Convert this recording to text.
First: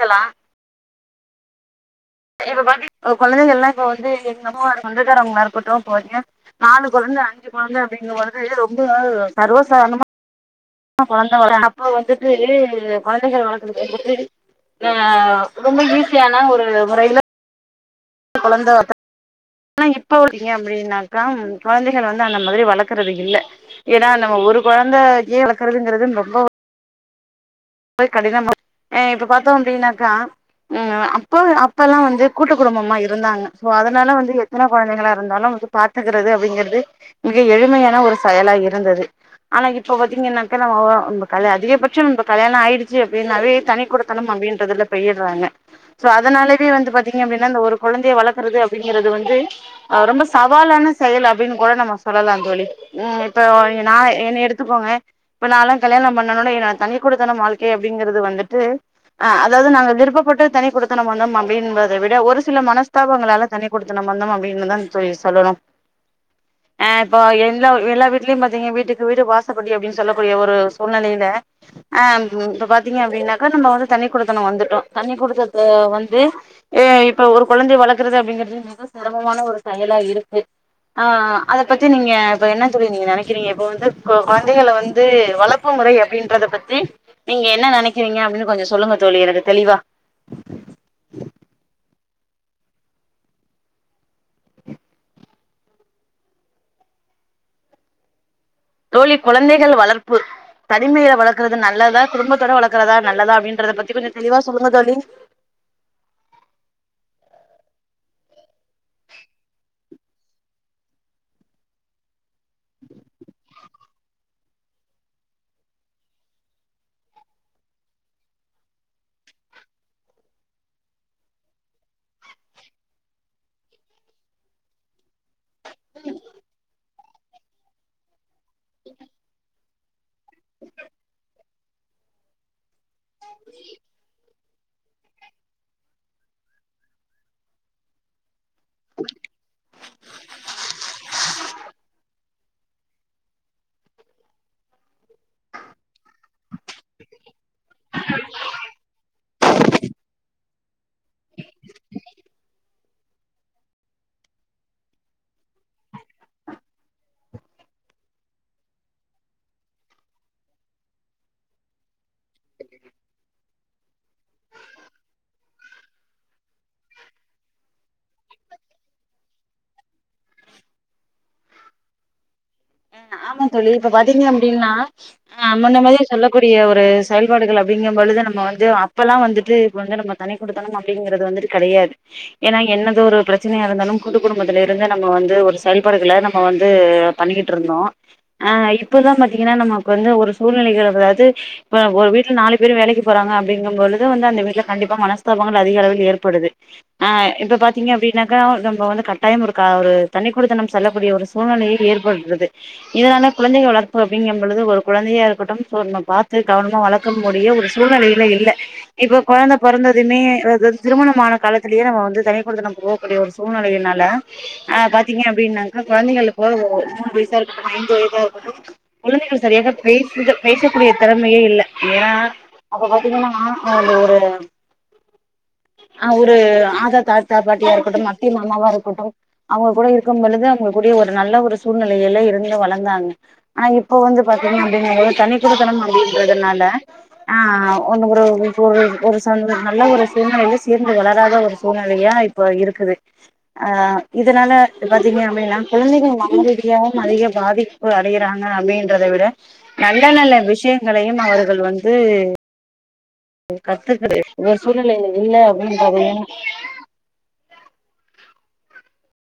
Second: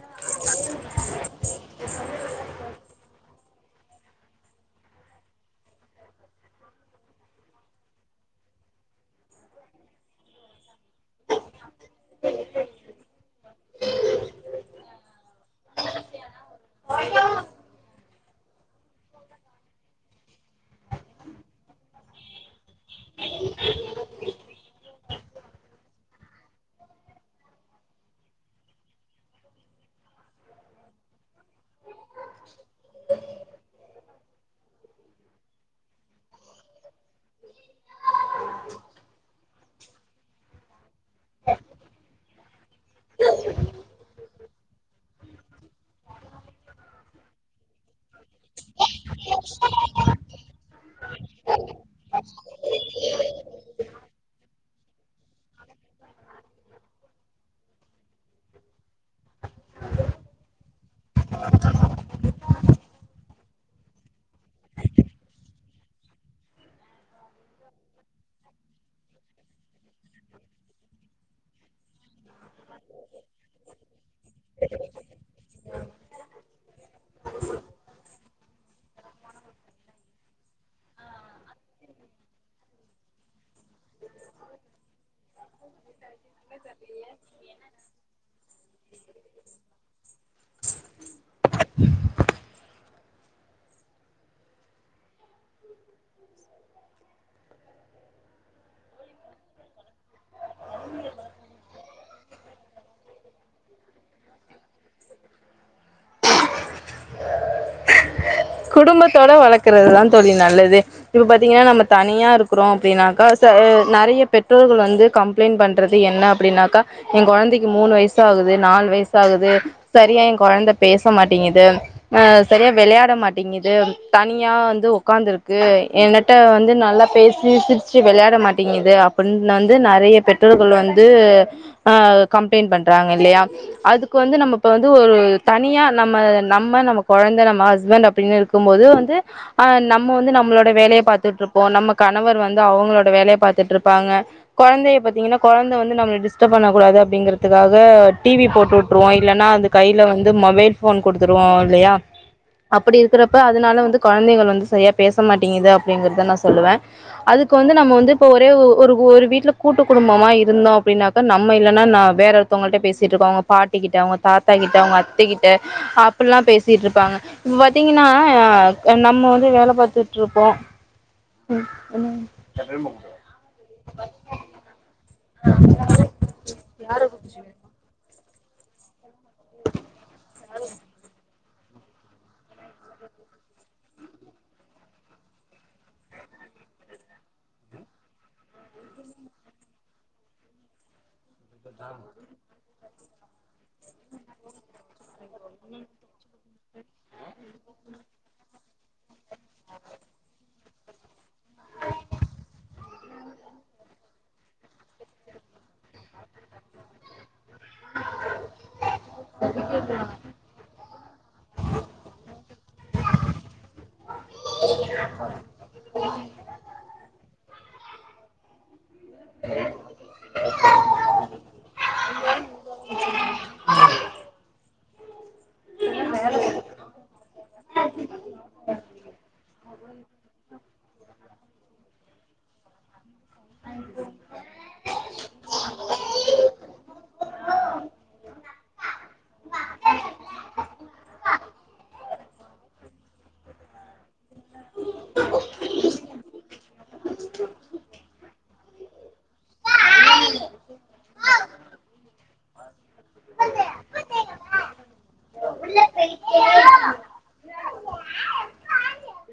hello இப்ப பாத்தி கொழந்தைகள்லா இப்ப வந்து எங்க அம்மாவோட சொந்தக்காரங்கலாருக்கட்டு போறீங்க நாலு கொழந்த அஞ்சு கொழந்த அப்படிங்க போது ரொம்ப சர்வசாதாரணமா ஆ கொழந்த வர அப்ப வந்துட்டு கொழந்தகைகள் வழக்குறது ரொம்ப அ ஈஸியான ஒரு முறையில கொழந்த வத் ஆனா இப்பா வத்தீங்க அப்டின்னாக்கா ம் கொழந்தைக வந்து அந்த மாரி வளக்கறது இல்ல ஏன்னா நம்ம ஒரு கொழந்த கே வளக்கறதுங்கறது ரொம்ப ரொம்பவே கடின [inaudible] எ இப்ப பாத்தோ அப்டின்னாக்கா ம் அப்போ அப்பல்லா வந்து கூட்டு குடும்பமா இருந்தாங்க சோ அதனால வந்து எத் தன கொழந்தைங்களா இருந்தாலு வந்து பாத்துக்குறது அப்படிங்கறது மிக எளிமையான ஒரு செயலா இருந்தது ஆனா இப்போ பாத்தீங்கன்னாக்கா நம்மோ நம்ப கல் அதிகபட்சோ கல்யாணோ ஆயிடுச்சு அப்டின்னாவே தனி குடுத்தணோ அப்டின்றதுல பேயிட்றாங்க சோ அதுனாலவே வந்து பாத்தீங்க அப்டின்னா அந்த ஒரு கொழந்தைய வளக்குறது அப்டிங்கிறது வந்து ஆ ரொம்ப சவாலான செயல் அப்டின்னு கூட நம்ம சொல்லலா தோழி ம் இப்ப ஓ நா என்னைய எடுத்துக்கோங்க இப்ப நாலாம் கல்யாணம் பண்ணுனோன ஏ நா தனி குடுத்தனம் வாழ்க்கை அப்டிங்கிறது வந்துட்டு ஆ அதாவது நாங்க விருப்பப்பட்டு தனி குடுத்தனம் வந்தோம் அப்படின்பத விட ஒரு சில மனஸ்தாபங்களால தனிக் குடுத்தனம் வந்தோம் அப்டின்னுதா தோழி சொல்லணும் [inaudible] ஆ இப்போ எல்லா எல்லா வீட்லயும் பாத்தீங்க வீட்டுக்கு வீடு வாசப்படி அப்டின்னு சொல்லக்கூடிய ஒரு சூழ்நெலயில ஆ இப்ப பாத்தீங்க அப்டின்னாக்கா நம்ம வந்து தனி குடுத்தனோ வந்துட்டோ தண்ணி குடுத்த ப்போ வந்து எ இப்ப ஒரு கொழந்தைய வளர்க்குறது அப்டிங்கிறது தா செரமமான ஒரு செயலா இருக்கு ஆ அத பத்தி நீங்க இப்ப என்ன தோழி நீங்க நெனைக்கிறீங்க இப்ப வந்து கொ கொழந்தைகள வந்து வளர்ப் ப்பு முறை அப்டின்றத பத்தி நீங்க என்ன நெனைக்கிறீங்க அப்டின்னு கொஞ்ச சொல்லுங்க தோழி எனக்கு தெளிவா தோழி கொழந்தைகள் வளர்ப்பு தனிமையில வளர்க்குறது நல்லதா குடும்பத்தோட வளர்க்குறதா நல்லதா அப்டின்றத பத்தி கொஞ்ச தெளிவா சொல்லுங்க தோழி குடும்பத்தோட வளர்க்குறதுதா தோழி நல்லது இப்ப பாத்தீங்கென்னா நம்ம தனியா இருக்குறோ அப்டின்னாக்கா ச நெறையா பெற்றோர்கள் வந்து கம்ப் ளைன்ட் பண்றது என்ன அப்டின்னாக்கா ஏ கொழந்தைக்கு மூணு வய்சு ஆகுது நாலு வய்சு ஆகுது சரியா ஏ கொழந்த பேச மாட்டேங்கிது ஆ சரியா வெளையாட மாட் ங்கிது தனியா வந்து உக்காந்துருக்கு என்னட்ட வந்து நல்லா பேஸ் சிருச்சுச்சு வெளையாட மாட்டேங்கிது அப்டின்னு வந்து நெறையா பெற்றோர்கள் வந்து ஆ கம்ப்ளைண்ட் பண்றாங்க இல்லையா அதுக்கு வந்து நம்ம இப்ப வந்து ஒரு தனியா நம்ம நம்ம நம்ம கொழந்த நம்ம ஹஸ்பண்ட் அப்டின்னு இருக்கு க்கும் போது வந்து ஆ நம்ம வந்து நம்ளோட வேலைய பாத்துட்ருப்போ நம்ம கணவர் வந்து அவுங்களோட வேலைய பாத்துட்ருப்பாங்க கொழந்தைய பாத்தீங்கென்னா கொழந்த வந்து நம்மல டிஸ்டர்ப் பண்ணக்கூடாது அப்டிங்கிறதுக்காக டிவி போட்டுவுட் ட்ருவோ இல்லேன்னா வந்து கையில வந்து மொபைல் ஃபோன் குடுத்துருவோ இல்லையா அப்புடி இருக்குறப்ப அதுனால வந்து கொழந்தைகள் வந்து சரியா பேசமாட்டேங்கிது அப்டிங்கிறத நா சொல்லுவே அதுக்கு வந்து நம்ம வந்து இப்ப ஒரே ஒ ஒரு ஒரு வீட்டுல கூட்டு குடும்பமா இருந்தோ அப்டின்னாக்க நம்ம இல்லன்னா நா வேற மத்தவுங்கள்ட்ட பேசிட்ருக்கோ அவுங்க பாட்டிகிட்ட அவுங்க தாத்தா கிட்ட அவுங்க அத்தைகிட்ட அப்புல்லா பேசிட்ருப்பாங்க இப்ப பாத்தீங்கென்னா நம்ம வந்து வேல பாத்துட்ருப்போ அ [unintelligible] ஆமா தோழி இப்ப பாத்தீங்க அப்டின்னா ஆ முன்ன மாரியே சொல்லக்கூடிய ஒரு செயல்பாடுகள் அப்டிங்கம் பொழுதுதா நம்ம வந்து இப்பல்லா வந்துட்டு இப்ப வந்து நம்ம தனி குடுத்தனம் அப்டிங்கிறது வந்துட்டு கெடையாது ஏன்னா என்னத ஒரு ப்ரச்சனையா இருந்தாலும் கூட்டு குடும்பத்துல இருந்து நம்ம வந்து ஒரு செயல்பாடுகள நம்ம வந்து பண்ணிக்கிட் ட்ருந்தோ ஆ இப்பதா பாத்தீங்கன்னா நமக்கு வந்து ஒரு சூழ்நிலைகள் அதாவது இப்ப ஒரு வீட்டுல நாலு பேரு வேலைக்கி போறாங்க அப்டிங்கும் பொழுது வந்து அந்த வீட்ல கண்டிப்பா மனஸ்தாபங்கள் அதிக அளவில் ஏற்படுது ஆ இப்ப பாத்தீங்க அப்டின்னாக்கா நம்ம வந்து கட்டாயம் இருக்கா ஒரு தனிக்குடுத்தனம் நம்ம செல்லக்கூடிய ஒரு சூழ்நிலையு ஏற்படுது இதுனால குழந்தைகள் வளர்ப்பு அப்டிங்கம்பொழுது ஒரு குழந்தையா இருக்கட்டும் சோ நா பாத்து கவனமா வளர்க்க முடிய ஒரு சூழ்நிலையில இல்ல இப்ப குழந்த பொறந்ததுமே அது திருமணமான காலத்துலயே நம்ம வந்து தனி அப்பொழுது நமக்கு போகக்கூடிய ஒரு சூழ்நெலையினால அ பாத்தீங்க அப்டின்னாக்க கொழந்தைகளுக்கு ஒ ஒரு மூணு வயசு [unintelligible] வயசா இருக்கட்டும் குழந்தைகள் சரியாக பேசு பேசக்கூடிய திறமையே இல்ல ஏனனா அப்ப பாத்தீங்கன்னா அந்த ஒரு [inaudible] அவரு ஆதா தாதா பாட்டியா இருக்கட்டு அத்தி மாமாவா இருக்கட்டு அவுங்க கூட இருக்கும் பொழுது அவுங்க கூடிய ஒரு நல்ல ஒரு சூழ் நிலையில இருந்து வளந்தாங்க ஆனா இப்போ வந்து பாத்தீங்கன்னா அப்டிங்கிறது தனி குடுத்தணம் அப்படின்றதுனால ஆ ஆ ஒன்னுக் கூட ஒரு ஒரு சந்த நல்ல ஒரு சூழ்நிலையில சேந்து வளராத ஒரு சூழ்நிலையா இப்ப இருக்குது ஆ இதனால பாத்தீங்க அப்படின்னா குழந்தைகள் மனரீதியா அதிக பாதிப்பு அடையறாங்க அப்படின்றத விட நல்ல நல்ல விஷயங்களையு அவர்கள் வந்து கத்துக்கற ஒரு சூழ்நிலையில இல்ல அப்படின்றதயு [inaudible]